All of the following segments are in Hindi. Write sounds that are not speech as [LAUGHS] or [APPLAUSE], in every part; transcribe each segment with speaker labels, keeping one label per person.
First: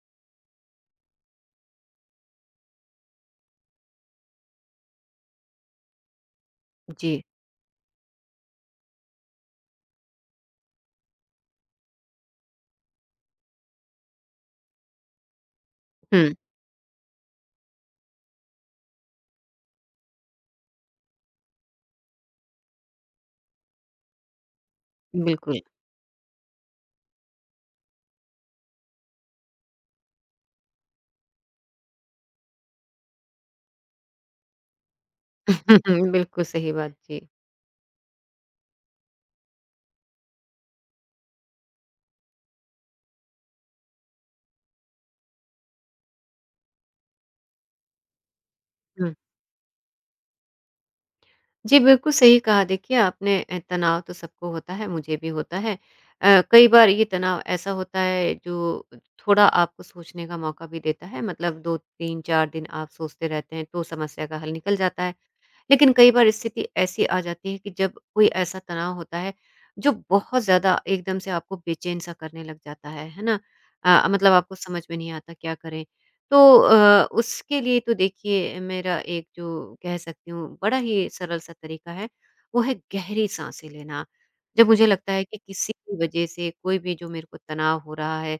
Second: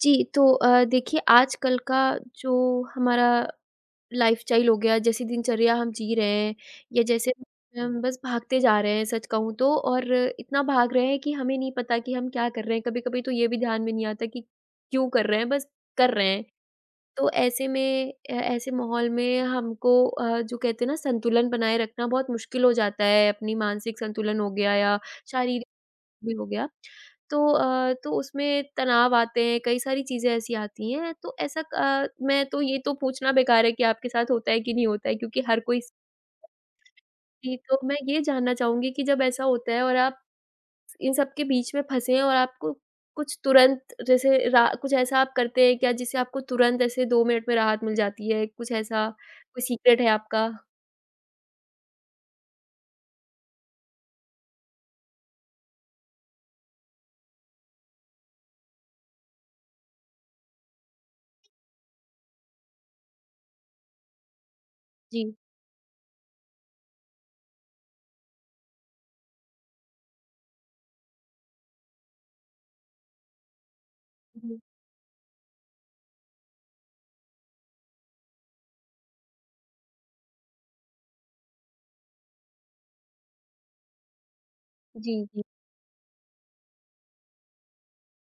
Speaker 1: जी, तो देखिए आजकल का जो हमारा लाइफ़स्टाइल हो गया, जैसी दिनचर्या हम जी रहे हैं या
Speaker 2: जी।
Speaker 1: जैसे हम बस भागते जा रहे हैं सच कहूँ तो, और इतना भाग रहे हैं कि हमें नहीं पता कि हम क्या कर रहे हैं। कभी-कभी तो ये भी ध्यान में नहीं आता कि क्यों कर रहे हैं, बस कर रहे
Speaker 2: हुँ।
Speaker 1: हैं। तो ऐसे में ऐसे माहौल में हमको जो कहते हैं ना संतुलन बनाए रखना बहुत मुश्किल हो जाता है, अपनी मानसिक संतुलन हो गया या
Speaker 2: बिल्कुल।
Speaker 1: शारीरिक भी हो गया। तो उसमें तनाव आते हैं, कई सारी चीज़ें ऐसी आती हैं, मैं तो ये तो पूछना बेकार है कि आपके साथ होता है कि नहीं होता है, क्योंकि हर कोई स
Speaker 2: [LAUGHS] बिल्कुल सही बात, जी।
Speaker 1: जी, तो मैं ये जानना चाहूँगी कि जब ऐसा होता है और आप इन सब के बीच में फँसे हैं और आपको कुछ तुरंत जैसे रा कुछ ऐसा आप करते हैं क्या जिससे आपको तुरंत ऐसे 2 मिनट में राहत मिल जाती है? कुछ ऐसा
Speaker 2: हुँ।
Speaker 1: कोई सीक्रेट है आपका?
Speaker 2: जी, बिल्कुल सही कहा देखिए आपने। तनाव तो सबको होता है, मुझे भी होता है। कई बार ये तनाव ऐसा होता है जो थोड़ा आपको सोचने का मौका भी देता है, मतलब 2, 3, 4 दिन आप सोचते रहते हैं तो समस्या का हल निकल जाता है।
Speaker 1: जी,
Speaker 2: लेकिन कई बार स्थिति ऐसी आ जाती है कि जब कोई ऐसा तनाव होता है जो बहुत ज़्यादा एकदम से आपको बेचैन सा करने लग जाता है ना? मतलब आपको
Speaker 1: जी,
Speaker 2: समझ में नहीं आता क्या करें? तो उसके लिए तो देखिए मेरा एक जो कह सकती हूँ बड़ा ही सरल सा तरीका है, वो है गहरी साँसें लेना। जब मुझे लगता
Speaker 1: जी,
Speaker 2: है कि
Speaker 1: जी।
Speaker 2: किसी भी वजह से कोई भी जो मेरे को तनाव हो रहा है,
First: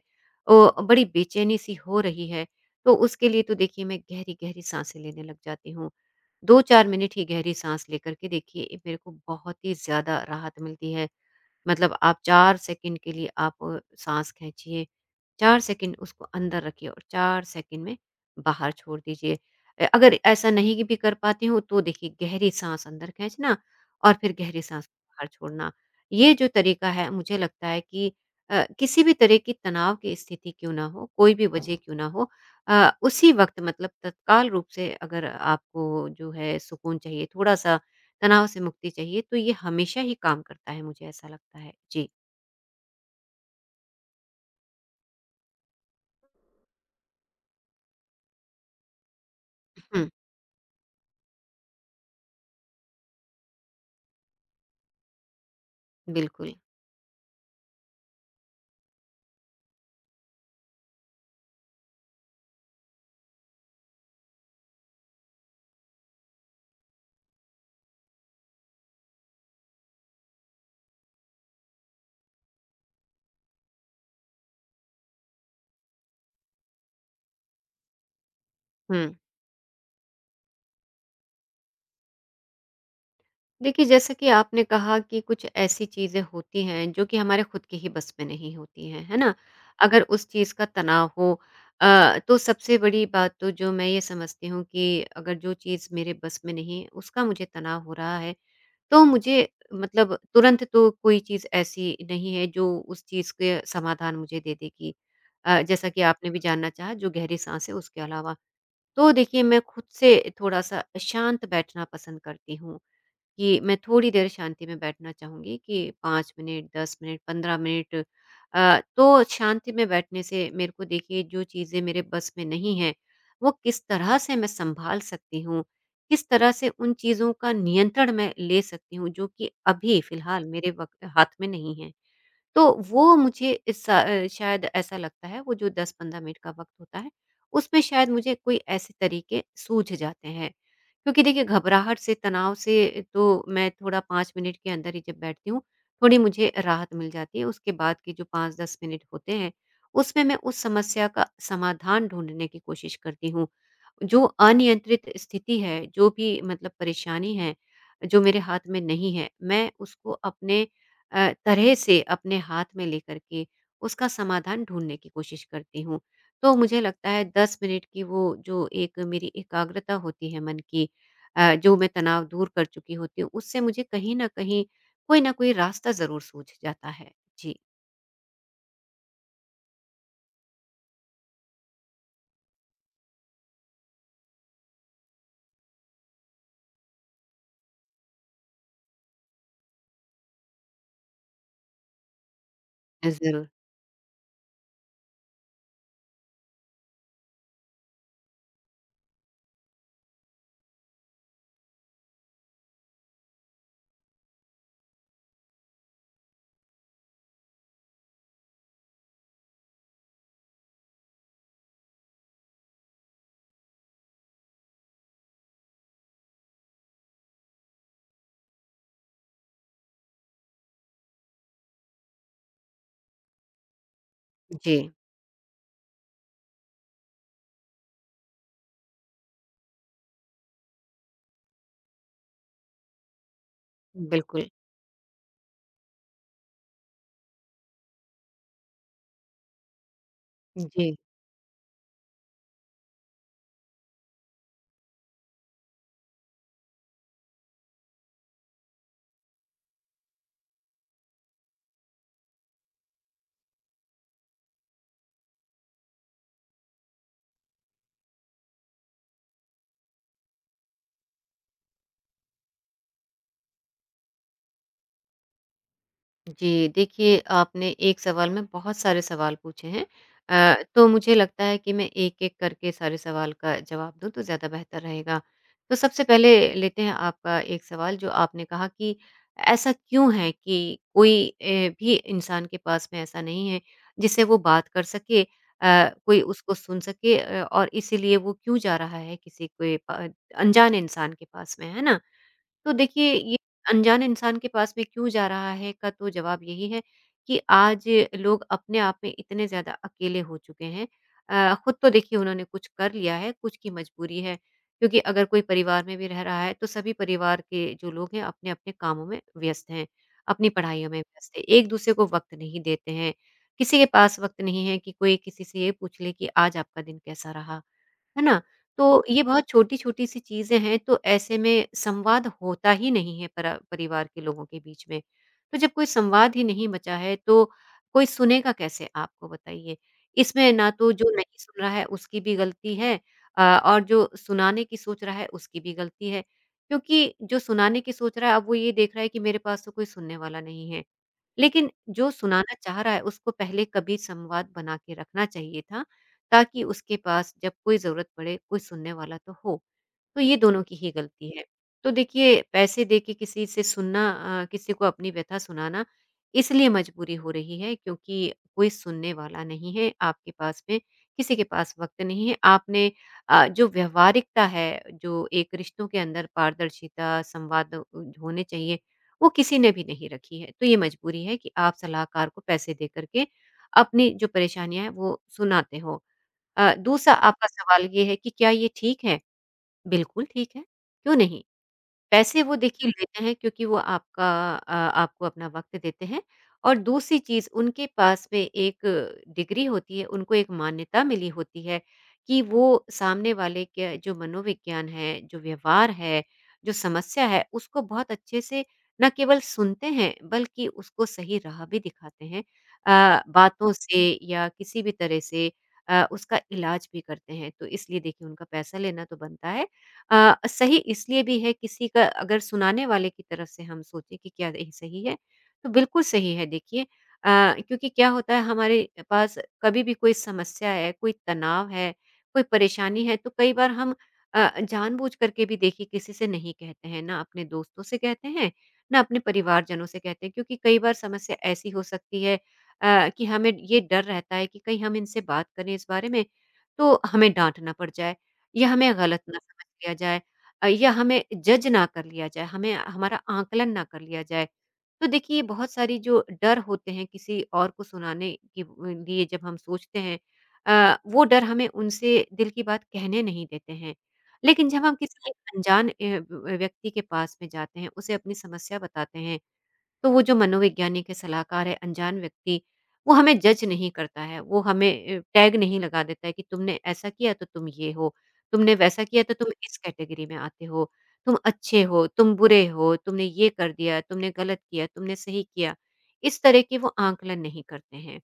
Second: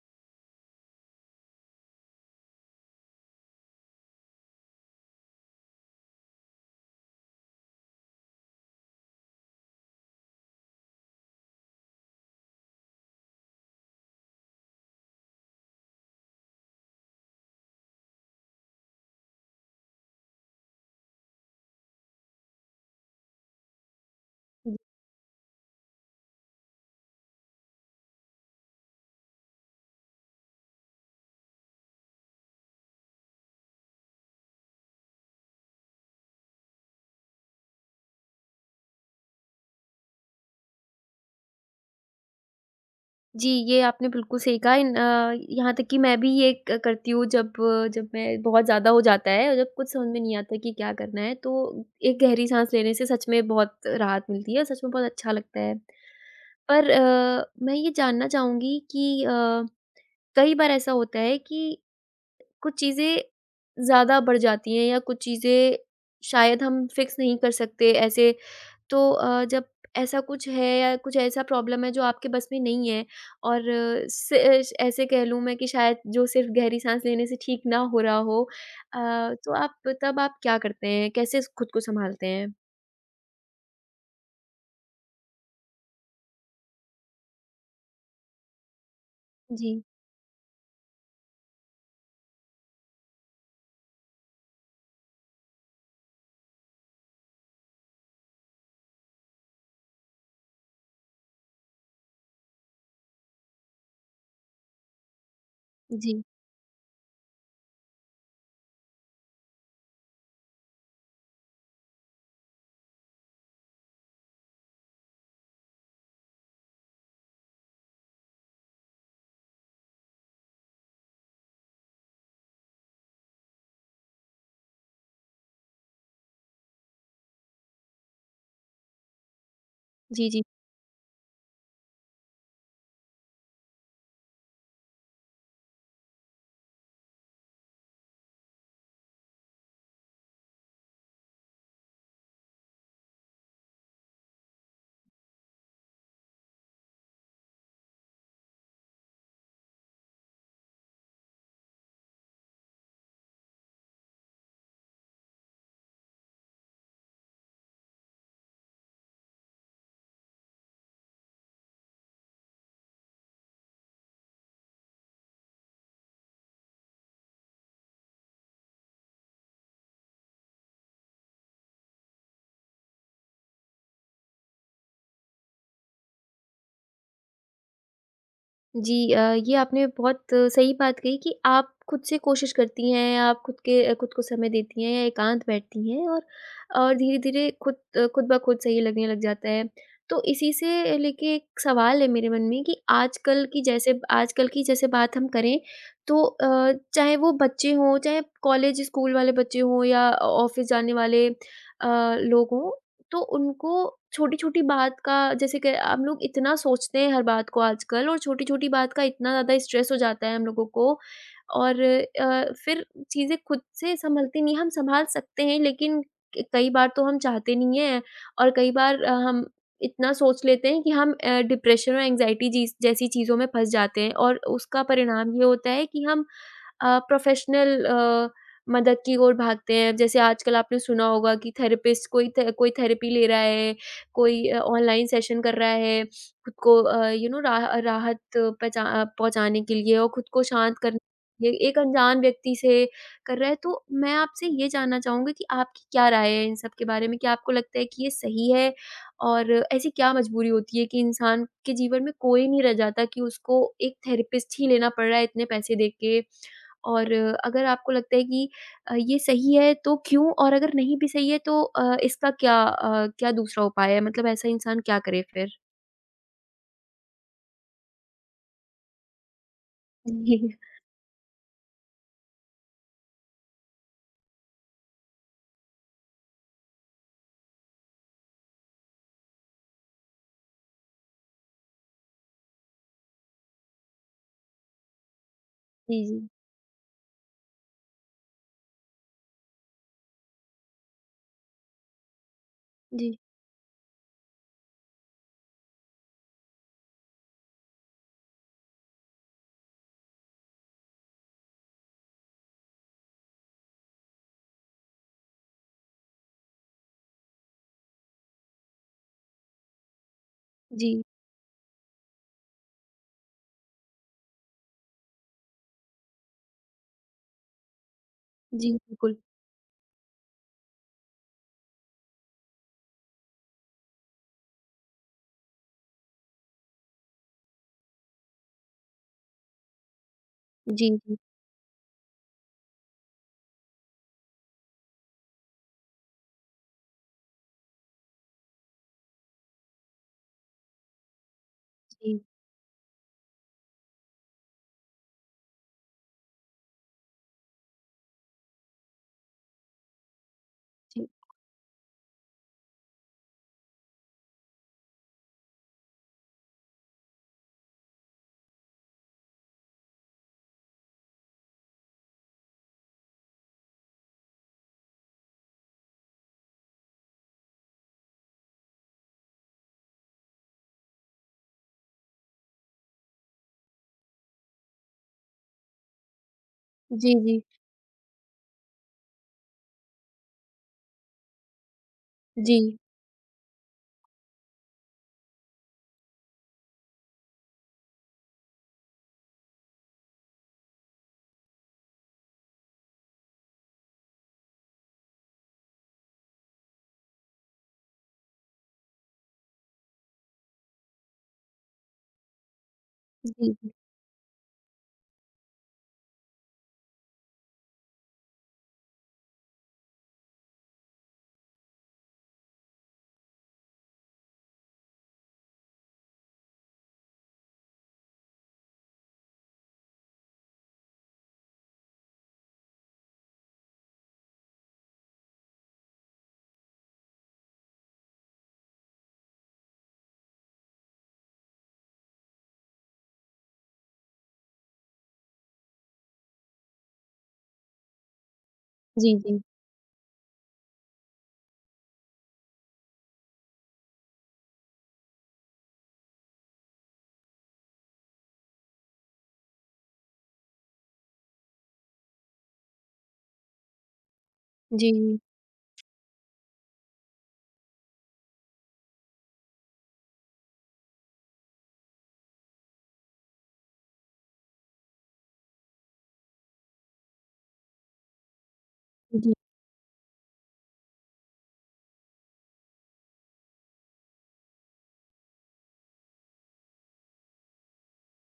Speaker 2: ओ बड़ी बेचैनी-सी हो रही है, तो उसके लिए तो देखिए मैं गहरी-गहरी साँसें लेने लग जाती हूँ। 2-4 मिनट ही गहरी साँस लेकर के देखिए, ये मेरे को बहुत ही ज़्यादा राहत मिलती है। मतलब आप 4 सेकंड के लिए आप साँस खींचिए, 4 सेकंड उसको अंदर रखिए और 4 सेकंड में बाहर छोड़ दीजिए। अगर ऐसा नहीं भी कर पाती हूँ तो देखिए गहरी साँस अंदर खींचना और फिर गहरी साँस बाहर छोड़ना। ये जो तरीका है मुझे लगता है कि किसी भी तरह की तनाव की स्थिति क्यों ना हो, कोई भी वजह क्यों ना हो, उसी वक़्त मतलब तत्काल रूप से अगर आपको जो है सुकून चाहिए, थोड़ा-सा तनाव से मुक्ति चाहिए तो ये हमेशा ही काम करता है मुझे ऐसा लगता है। जी।
Speaker 1: जी, ये आपने बिल्कुल सही कहा, यहाँ तक कि मैं भी ये क करती हूँ, जब जब मैं बहुत ज़्यादा हो जाता है और जब कुछ समझ
Speaker 2: हुँ।
Speaker 1: में नहीं आता कि क्या करना है, तो एक गहरी साँस लेने से सच में बहुत राहत मिलती है, सच में बहुत अच्छा लगता है।
Speaker 2: बिल्कुल।
Speaker 1: पर मैं ये जानना चाहूँगी कि कई बार ऐसा होता है कि कुछ चीज़ें ज़्यादा बढ़ जाती हैं या कुछ चीज़ें शायद हम फ़िक्स नहीं कर सकते ऐसे, तो जब ऐसा कुछ है या कुछ ऐसा प्रॉब्लम है जो आपके बस में नहीं है और से ऐसे कह लूँ मैं कि शायद जो सिर्फ़ गहरी साँस लेने से ठीक ना हो रहा हो, अ,
Speaker 2: हुँ।
Speaker 1: तो आप तब आप क्या करते हैं? कैसे स खुद को सँभालते हैं?
Speaker 2: देखिए, जैसा कि आपने कहा कि कुछ ऐसी चीज़ें होती हैं जो कि हमारे खुद के ही बस में नहीं होती हैं, है ना?
Speaker 1: जी।
Speaker 2: अगर उस चीज़ का तनाव हो, तो सबसे बड़ी बात तो जो मैं ये समझती हूँ कि अगर जो चीज़ मेरे बस में नहीं है उसका मुझे तनाव हो रहा है तो मुझे मतलब तुरंत तो कोई चीज़ ऐसी नहीं है जो उस चीज़ के समाधान मुझे दे देगी। जैसा कि
Speaker 1: जी।
Speaker 2: आपने भी जानना चाहा जो गहरी साँस है उसके अलावा। तो देखिए मैं खुद से थोड़ा-सा शांत बैठना पसंद करती हूँ। कि मैं थोड़ी देर शांति में बैठना चाहूँगी कि 5 मिनट, 10 मिनट, 15 मिनट। तो शांति में बैठने से मेरे को देखिए जो चीज़ें मेरे बस में नहीं हैं, वो किस तरह से मैं सँभाल सकती हूँ, किस तरह से उन चीज़ों का नियंत्रण मैं ले सकती हूँ, जो कि अभी
Speaker 1: जी, जी।
Speaker 2: फ़िलहाल मेरे वक़्त हाथ में नहीं है। तो वो मुझे इस सा शायद ऐसा लगता है वो जो 10-15 मिनट का वक़्त होता है, उसमें शायद मुझे कोई ऐसे तरीके सूझ जाते हैं। क्योंकि देखिए घबराहट से, तनाव से तो मैं थोड़ा 5 मिनट के अंदर ही जब बैठती हूँ, थोड़ी मुझे राहत मिल जाती है। उसके बाद के जो 5-10 मिनट होते हैं, उसमें मैं उस समस्या का समाधान ढूँढने की कोशिश करती हूँ। जो अनियंत्रित स्थिति है, जो भी मतलब परेशानी है, जो मेरे हाथ में नहीं है, मैं उसको अपने तरह से अपने हाथ में लेकर के उसका समाधान ढूँढने की कोशिश करती हूँ। तो मुझे लगता है 10 मिनट की वो जो एक मेरी एकाग्रता होती है मन की, जो मैं तनाव दूर कर चुकी होती हूँ, उससे मुझे कहीं न कहीं कोई न कोई रास्ता ज़रूर सूझ जाता है। जी।
Speaker 1: जी, ये आपने बहुत सही बात कही कि आप खुद से कोशिश करती हैं, आप खुद को समय देती हैं या एकांत बैठती हैं, और धीरे-धीरे खुद ब खुद सही लगने लग जाता है। तो इसी से लेके एक सवाल है मेरे मन में कि आजकल
Speaker 2: ज़रूर।
Speaker 1: की जैसे आजकल की जैसे बात हम करें, तो चाहे वो बच्चे हों, चाहे कॉलेज स्कूल वाले बच्चे हों या ऑ ऑफ़िस जाने वाले लोग हों, तो उनको छोटी-छोटी बात का, जैसे कि हम लोग इतना सोचते हैं हर बात को आजकल, और छोटी-छोटी बात का इतना ज़्यादा स्ट्रेस हो जाता है हम लोगों को, और फिर चीज़ें खुद से सँभलती नहीं हैं। हम सँभाल सकते हैं, लेकिन क कई बार तो हम चाहते नहीं हैं, और कई बार हम इतना सोच लेते हैं कि हम डिप्रेशन और एंग्ज़ायटी जीस जैसी चीज़ों में फँस जाते हैं, और
Speaker 2: जी।
Speaker 1: उसका परिणाम ये होता है कि हम प्रोफ़ेशनल मदद की ओर भागते हैं। जैसे आजकल आपने सुना होगा कि थेरेपिस्ट, कोई थेरेपी ले रहा है, कोई
Speaker 2: बिल्कुल।
Speaker 1: ऑनलाइन सेशन कर रहा है, खुद को यू नो राहत पहुँचाने के लिए और खुद को शांत
Speaker 2: जी।
Speaker 1: करने, ये एक अनजान व्यक्ति से कर रहा है। तो मैं आपसे ये जानना चाहूँगी कि आपकी क्या राय है इन सब के बारे में? क्या आपको लगता है कि ये सही है? और ऐसी क्या मजबूरी होती है कि इंसान के जीवन में कोई नहीं रह जाता कि उसको एक थेरेपिस्ट ही लेना पड़ रहा है इतने पैसे दे के? और अगर आपको लगता है कि ये सही है तो क्यों, और अगर नहीं भी सही है तो इसका क्या दूसरा उपाय है? मतलब ऐसा इंसान क्या करे फिर?
Speaker 2: जी, देखिए आपने एक सवाल में बहुत सारे सवाल पूछे हैं।
Speaker 1: जी,
Speaker 2: तो मुझे लगता है कि मैं एक-एक करके सारे सवाल का जवाब दूँ तो ज़्यादा बेहतर रहेगा। तो सबसे पहले लेते हैं आपका एक सवाल जो आपने कहा कि ऐसा क्यों है कि कोई भी इंसान के पास में ऐसा नहीं है जिससे वो बात कर सके,
Speaker 1: जी,
Speaker 2: कोई
Speaker 1: जी।
Speaker 2: उसको सुन सके, और इसीलिए वो क्यों जा रहा है किसी कोई प अनजान इंसान के पास में, है ना? तो देखिए
Speaker 1: जी,
Speaker 2: ये अनजान इंसान के पास में क्यों जा रहा है का तो जवाब यही है कि आज लोग अपने आप में इतने ज़्यादा अकेले हो चुके हैं। खुद तो देखिए उन्होंने कुछ कर लिया है, कुछ की मजबूरी है क्योंकि अगर कोई परिवार में भी रह रहा है तो सभी परिवार के जो लोग हैं अपने-अपने कामों में व्यस्त हैं, अपनी पढ़ाइयों में
Speaker 1: जी,
Speaker 2: व्यस्त हैं, एक-दूसरे को वक़्त नहीं देते हैं। किसी के पास वक़्त नहीं है कि कोई किसी से ये पूछ ले कि आज आपका दिन कैसा रहा? है ना?
Speaker 1: जी,
Speaker 2: तो
Speaker 1: बिल्कुल।
Speaker 2: ये बहुत छोटी-छोटी सी चीज़ें हैं, तो ऐसे में संवाद होता ही नहीं है परा परिवार के लोगों के बीच में। तो जब कोई संवाद ही नहीं बचा है, तो कोई सुनेगा कैसे आपको बताइए? इसमें ना
Speaker 1: जी,
Speaker 2: तो जो
Speaker 1: जी,
Speaker 2: नहीं सुन रहा है, उसकी भी गलती है, और जो सुनाने की सोच रहा है, उसकी भी गलती है। क्योंकि जो सुनाने की सोच रहा है, अब वो ये देख रहा है कि मेरे पास तो कोई सुनने वाला नहीं है। लेकिन जो
Speaker 1: जी,
Speaker 2: सुनाना चाह रहा है, उसको पहले कभी संवाद बना के रखना चाहिए था ताकि उसके पास जब कोई ज़रूरत पड़े, कोई सुनने वाला तो हो। तो ये दोनों की ही
Speaker 1: जी।
Speaker 2: गलती है। तो देखिए पैसे दे के किसी से सुनना, किसी को अपनी व्यथा सुनाना इसलिए मजबूरी हो रही है क्योंकि कोई सुनने वाला नहीं है आपके पास में, किसी के पास वक़्त नहीं है। आपने जो व्यावहारिकता है, जो एक रिश्तों के अंदर पारदर्शिता, संवाद होने चाहिए, वो किसी ने भी नहीं रखी है। तो ये मजबूरी है कि आप सलाहकार को पैसे दे कर के अपनी जो परेशानियाँ हैं वो सुनाते हो।
Speaker 1: जी,
Speaker 2: दूसरा
Speaker 1: जी,
Speaker 2: आपका सवाल ये है कि क्या ये ठीक है? बिल्कुल ठीक है, क्यों नहीं? पैसे
Speaker 1: जी,
Speaker 2: वो
Speaker 1: जी,
Speaker 2: देखिए लेते हैं क्योंकि वो आपका आपको अपना वक़्त देते हैं और दूसरी चीज़ उनके पास में एक डिग्री होती है, उनको एक मान्यता मिली होती है कि वो सामने वाले के जो मनोविज्ञान है, जो व्यवहार है, जो समस्या है, उसको बहुत अच्छे से न केवल सुनते हैं बल्कि उसको सही राह भी दिखाते हैं।
Speaker 1: जी,
Speaker 2: बातों से या किसी भी तरह से उसका इलाज भी करते हैं। तो इसलिए देखिए उनका पैसा लेना तो बनता है, सही इसलिए भी है किसी का अगर सुनाने वाले की तरफ से हम सोचें कि क्या यही सही है, तो बिल्कुल सही है देखिए। क्योंकि क्या होता है हमारे पास कभी भी कोई समस्या है, कोई तनाव है, कोई परेशानी है तो कई बार हम जानबूझ करके भी देखिए किसी से नहीं कहते हैं, ना अपने दोस्तों से कहते हैं, ना अपने परिवारजनों से कहते हैं क्योंकि कई बार समस्या ऐसी हो सकती है, कि हमें ये डर रहता है कि कहीं हम इनसे बात करें इस बारे में, तो हमें डाँट ना पड़ जाए। या हमें
Speaker 1: जी,
Speaker 2: गलत ना
Speaker 1: जी,
Speaker 2: समझ लिया जाए, या हमें जज ना कर लिया जाए, हमें हमारा आकलन ना कर लिया जाए। तो देखिए बहुत सारी जो डर होते हैं किसी और को सुनाने के लिए जब हम सोचते हैं, वो डर हमें उनसे दिल की बात कहने नहीं देते हैं। लेकिन जब
Speaker 1: जी,
Speaker 2: हम किसी एक अनजान व व्यक्ति के पास में जाते हैं, उसे अपनी समस्या बताते हैं तो वो जो मनोवैज्ञानिक है, सलाहकार है, अनजान व्यक्ति, वो हमें जज नहीं करता है, वो हमें टैग नहीं लगा देता है कि तुमने ऐसा किया तो तुम ये हो, तुमने वैसा किया
Speaker 1: जी,
Speaker 2: तो तुम इस कैटेगरी में आते हो, तुम अच्छे हो, तुम बुरे हो, तुमने ये कर दिया, तुमने गलत किया, तुमने सही किया। इस तरह के वो आकलन नहीं करते हैं।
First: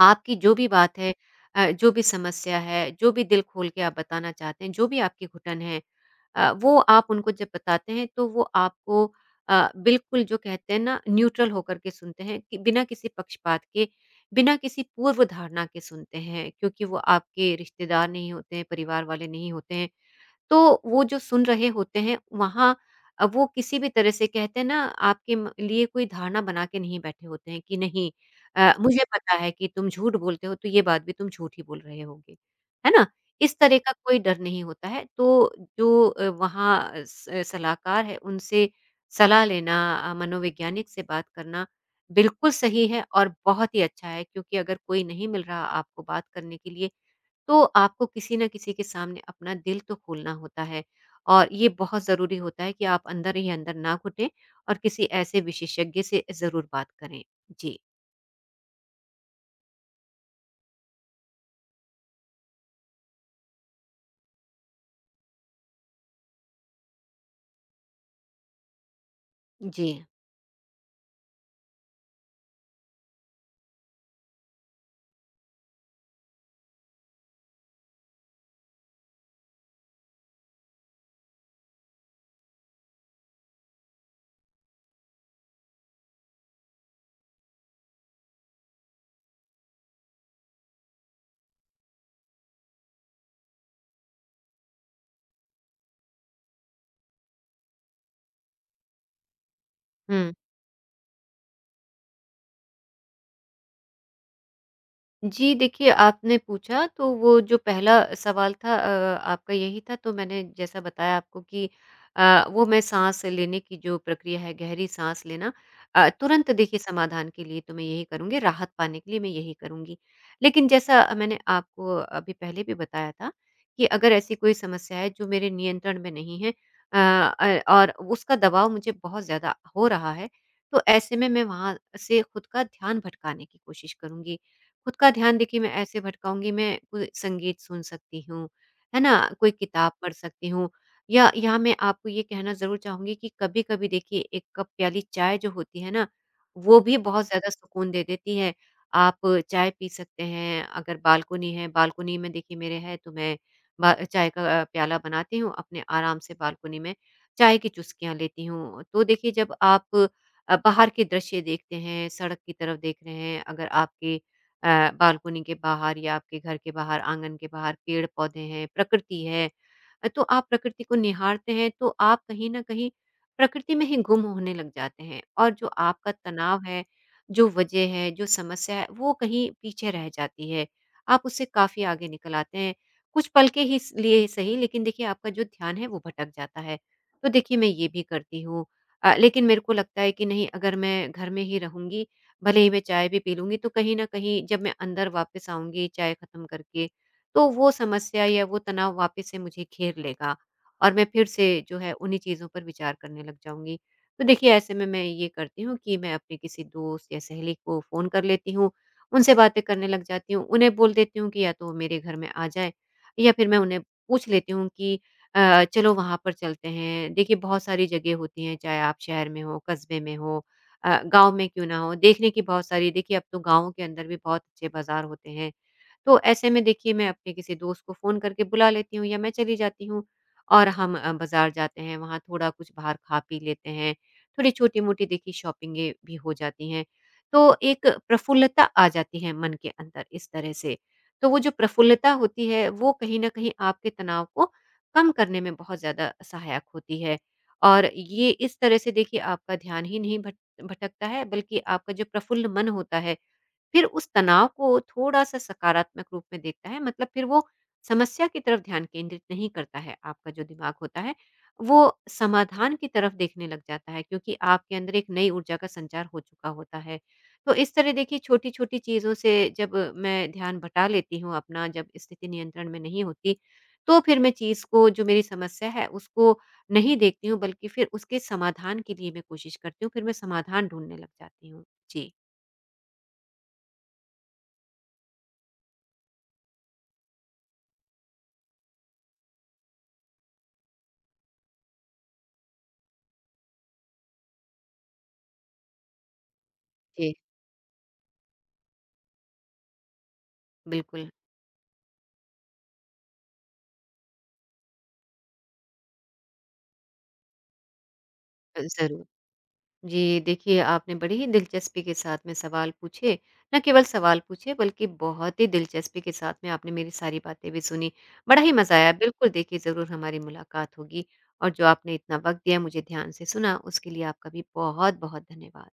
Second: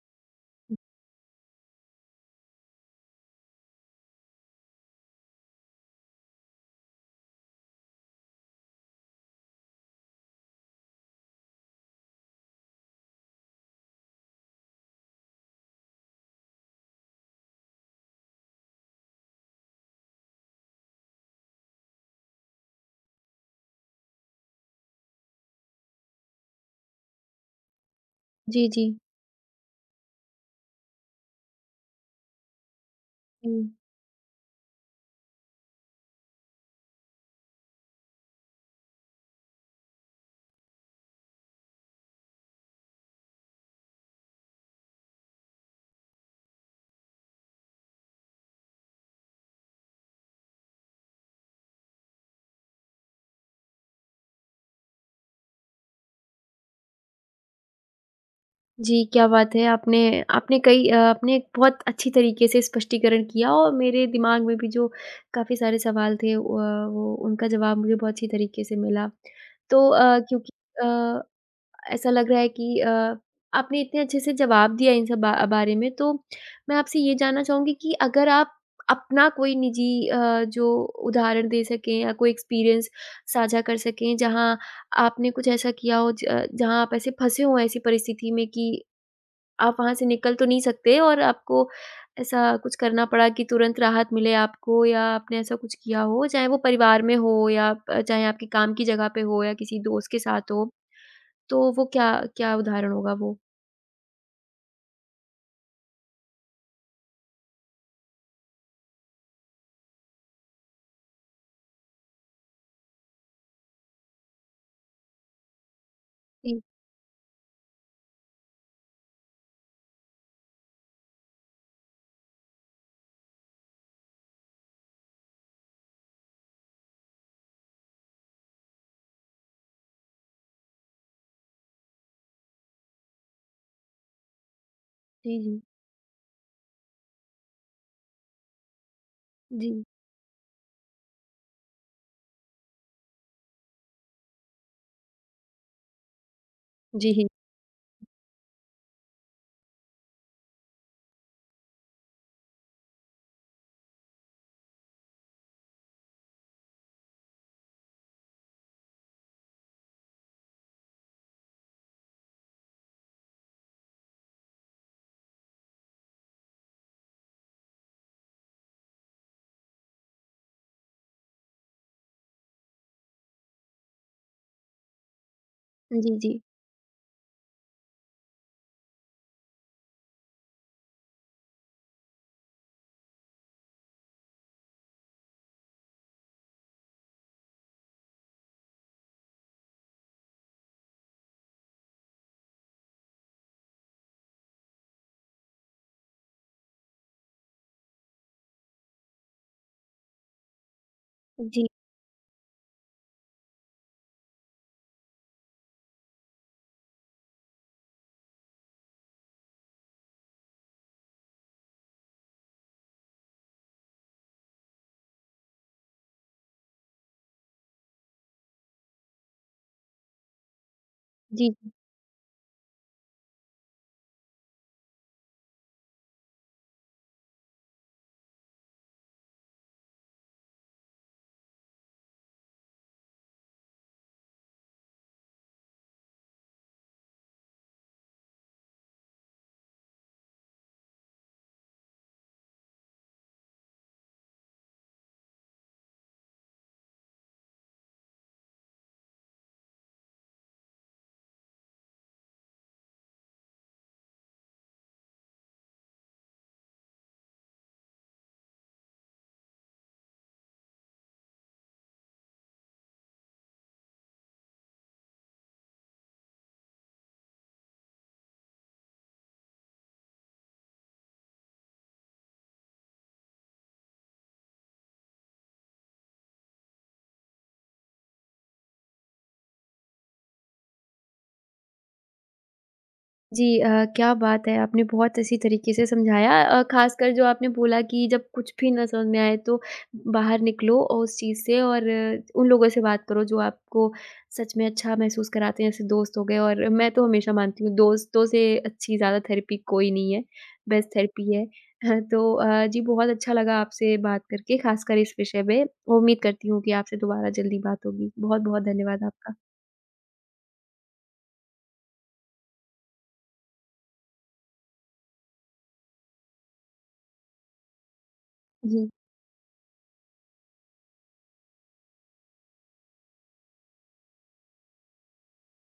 Speaker 2: आपकी जो भी बात है, जो भी समस्या है, जो भी दिल खोल के आप बताना चाहते हैं, जो भी आपकी घुटन है, वो आप उनको जब बताते हैं तो वो आपको बिल्कुल जो कहते हैं ना न्यूट्रल होकर के सुनते हैं कि बिना किसी पक्षपात के, बिना किसी पूर्व धारणा के सुनते हैं क्योंकि वो आपके रिश्तेदार नहीं होते हैं, परिवार वाले नहीं होते हैं। तो वो जो सुन रहे होते हैं वहाँ वो किसी भी तरह से कहते हैं ना आपके म लिए कोई धारणा बना के नहीं बैठे होते हैं कि नहीं,
Speaker 1: जी, जी, जी।
Speaker 2: मुझे पता है कि तुम झूठ बोलते हो तो ये बात भी तुम झूठ ही बोल रहे होगे। है ना?
Speaker 1: हुँ।
Speaker 2: इस तरह का कोई डर नहीं होता है। तो जो वहाँ सलाहकार है उनसे सलाह लेना मनोवैज्ञानिक से बात करना बिल्कुल सही है और बहुत ही अच्छा है क्योंकि अगर कोई नहीं मिल रहा आपको बात करने के लिए तो आपको किसी न किसी के सामने अपना दिल तो खोलना होता है और ये बहुत ज़रूरी होता है कि आप अंदर ही अंदर ना घुटें और किसी ऐसे विशेषज्ञ से ज़रूर बात करें। जी।
Speaker 1: जी, क्या बात है! आपने आपने कई अ, आपने बहुत अच्छी तरीके से स्पष्टीकरण किया, और मेरे दिमाग में भी जो काफ़ी सारे सवाल थे, वो उनका जवाब मुझे बहुत अच्छी तरीके से मिला। तो
Speaker 2: जी।
Speaker 1: क्योंकि अ, ऐसा लग रहा है कि आपने इतने अच्छे से जवाब दिया इन सब बा बारे में, तो मैं आपसे ये जानना चाहूँगी कि अगर आप अपना कोई निजी जो उदाहरण दे सकें या कोई एक्सपीरियंस साझा कर सकें, जहाँ आपने कुछ ऐसा किया हो, ज जहाँ आप ऐसे फँसे हों ऐसी परिस्थिति में कि आप वहाँ से निकल तो नहीं सकते और आपको ऐसा कुछ करना पड़ा कि तुरंत राहत मिले आपको, या आपने ऐसा कुछ किया हो, चाहे वो परिवार में हो या चाहे आपके काम की जगह पे हो या किसी दोस्त के
Speaker 2: हुँ।
Speaker 1: साथ हो, तो वो क्या क्या उदाहरण होगा वो?
Speaker 2: जी, देखिए आपने पूछा तो वो जो पहला सवाल था आपका यही था तो मैंने जैसा बताया आपको कि वो मैं साँस लेने की जो प्रक्रिया है गहरी साँस लेना। तुरंत
Speaker 1: जी,
Speaker 2: देखिए समाधान के लिए तो मैं यही करूँगी, राहत पाने के लिए मैं यही करूँगी। लेकिन जैसा मैंने आपको अभी पहले भी बताया था कि अगर ऐसी कोई समस्या है जो मेरे नियंत्रण में नहीं है और उसका दबाव मुझे बहुत ज़्यादा हो रहा है, तो ऐसे में मैं वहाँ से खुद का ध्यान भटकाने की कोशिश करूँगी। खुद का ध्यान
Speaker 1: जी, जी।
Speaker 2: देखिए मैं ऐसे भटकाऊँगी मैं कोई संगीत सुन सकती हूँ, है ना? कोई
Speaker 1: जी।
Speaker 2: किताब पढ़ सकती हूँ या यहाँ मैं आपको ये कहना ज़रूर चाहूँगी कि कभी-कभी देखिए 1 कप प्याली चाय जो होती है ना, वो भी
Speaker 1: जी, जी।
Speaker 2: बहुत ज़्यादा सुकून दे देती है। आप चाय पी सकते हैं, अगर बालकनी है, बालकनी में देखिए मेरे है तो मैं बा चाय का प्याला बनाती हूँ, अपने आराम से बालकनी में चाय की चुस्कियाँ लेती हूँ। तो देखिए जब आप बाहर के दृश्य देखते हैं, सड़क की तरफ देख रहे हैं, अगर आपके बालकनी के बाहर या आपके घर के बाहर, आंगन के बाहर पेड़-पौधे हैं, प्रकृति है। तो आप प्रकृति को निहारते हैं, तो आप कहीं न कहीं प्रकृति में ही गुम होने लग जाते हैं और जो आपका
Speaker 1: जी,
Speaker 2: तनाव है, जो वजह है, जो समस्या है, वो कहीं पीछे रह जाती है। आप उससे काफ़ी आगे निकल आते हैं। कुछ पल के ही स लिए सही, लेकिन देखिए आपका जो ध्यान है, वो भटक जाता है। तो देखिए मैं ये भी करती हूँ। लेकिन मेरे को लगता है कि नहीं अगर मैं घर में ही रहूँगी भले ही मैं चाय भी पी लूँगी, तो कहीं न कहीं जब मैं अंदर वापस आऊँगी चाय ख़त्म करके, तो वो समस्या या वो तनाव वापस से मुझे घेर लेगा और मैं फिर से
Speaker 1: जी।
Speaker 2: जो है उन्हीं चीज़ों पर विचार करने लग जाऊँगी। तो देखिए ऐसे में मैं ये करती हूँ कि मैं अपने किसी दोस्त या सहेली को फ़ोन कर लेती हूँ, उनसे बातें करने लग जाती हूँ, उन्हें बोल देती हूँ कि या तो वो मेरे घर में आ जाएँ या फिर मैं उन्हें पूछ लेती हूँ कि चलो वहाँ पर चलते हैं। देखिए बहुत सारी जगह होती हैं, चाहे आप शहर में हो, कस्बे में हो गाँव में
Speaker 1: जी।
Speaker 2: क्यों ना हो, देखने की बहुत सारी देखिए अब तो गाँवों के अंदर भी बहुत अच्छे बाज़ार होते हैं। तो ऐसे में देखिए मैं अपने किसी दोस्त को फ़ोन करके बुला लेती हूँ या मैं चली जाती हूँ और हम बाज़ार जाते हैं, वहाँ थोड़ा कुछ बाहर खा-पी लेते हैं। थोड़ी छोटी-मोटी देखिए शॉपिंगें भी हो जाती हैं। तो एक प्रफुल्लता आ जाती है मन के अंदर इस तरह से। तो वो जो प्रफुल्लता होती है, वो कहीं न कहीं आपके तनाव को कम करने में बहुत ज़्यादा सहायक होती है और ये इस तरह से देखिए आपका ध्यान ही नहीं भट भटकता है बल्कि आपका जो प्रफुल्ल मन होता है, फिर उस तनाव को थोड़ा-सा सकारात्मक रूप में देखता है, मतलब फिर वो समस्या की तरफ ध्यान केंद्रित नहीं करता है। आपका जो दिमाग होता है, वो समाधान की तरफ देखने लग जाता है क्योंकि आपके अंदर एक नई ऊर्जा का संचार हो चुका होता है। तो इस तरह देखिए छोटी-छोटी चीज़ों से जब मैं ध्यान बँटा लेती हूँ अपना, जब स्थिति नियंत्रण में नहीं होती, तो फिर मैं चीज़ को जो मेरी समस्या है, उसको नहीं देखती हूँ बल्कि फिर उसके समाधान के लिए मैं कोशिश करती हूँ, फिर मैं समाधान ढूँढने लग जाती हूँ। जी।
Speaker 1: जी, क्या बात है! आपने बहुत अच्छी तरीके से समझाया, ख़ासकर जो आपने बोला कि जब कुछ भी ना समझ में आए तो बाहर निकलो, और उस चीज़ से और उन लोगों से बात करो जो आपको सच में अच्छा महसूस कराते हैं, जैसे दोस्त हो गए, और मैं तो
Speaker 2: जी।
Speaker 1: हमेशा मानती हूँ दोस्तों से अच्छी ज़्यादा थेरेपी कोई नहीं है, बेस्ट
Speaker 2: बिल्कुल।
Speaker 1: थेरेपी है। [LAUGHS] हाँ, तो जी बहुत अच्छा लगा आपसे बात करके, ख़ासकर इस विषय में। उम्मीद करती हूँ कि आपसे दोबारा जल्दी बात होगी। बहुत-बहुत धन्यवाद
Speaker 2: ज़रूर।
Speaker 1: आपका।
Speaker 2: जी, देखिए आपने बड़ी ही दिलचस्पी के साथ में सवाल पूछे, ना केवल सवाल पूछे बल्कि बहुत ही दिलचस्पी के साथ में आपने मेरी सारी बातें भी सुनी। बड़ा ही मज़ा
Speaker 1: जी।
Speaker 2: आया, बिल्कुल देखिए ज़रूर हमारी मुलाकात होगी और जो आपने इतना वक़्त दिया, मुझे ध्यान से सुना, उसके लिए आपका भी बहुत-बहुत धन्यवाद।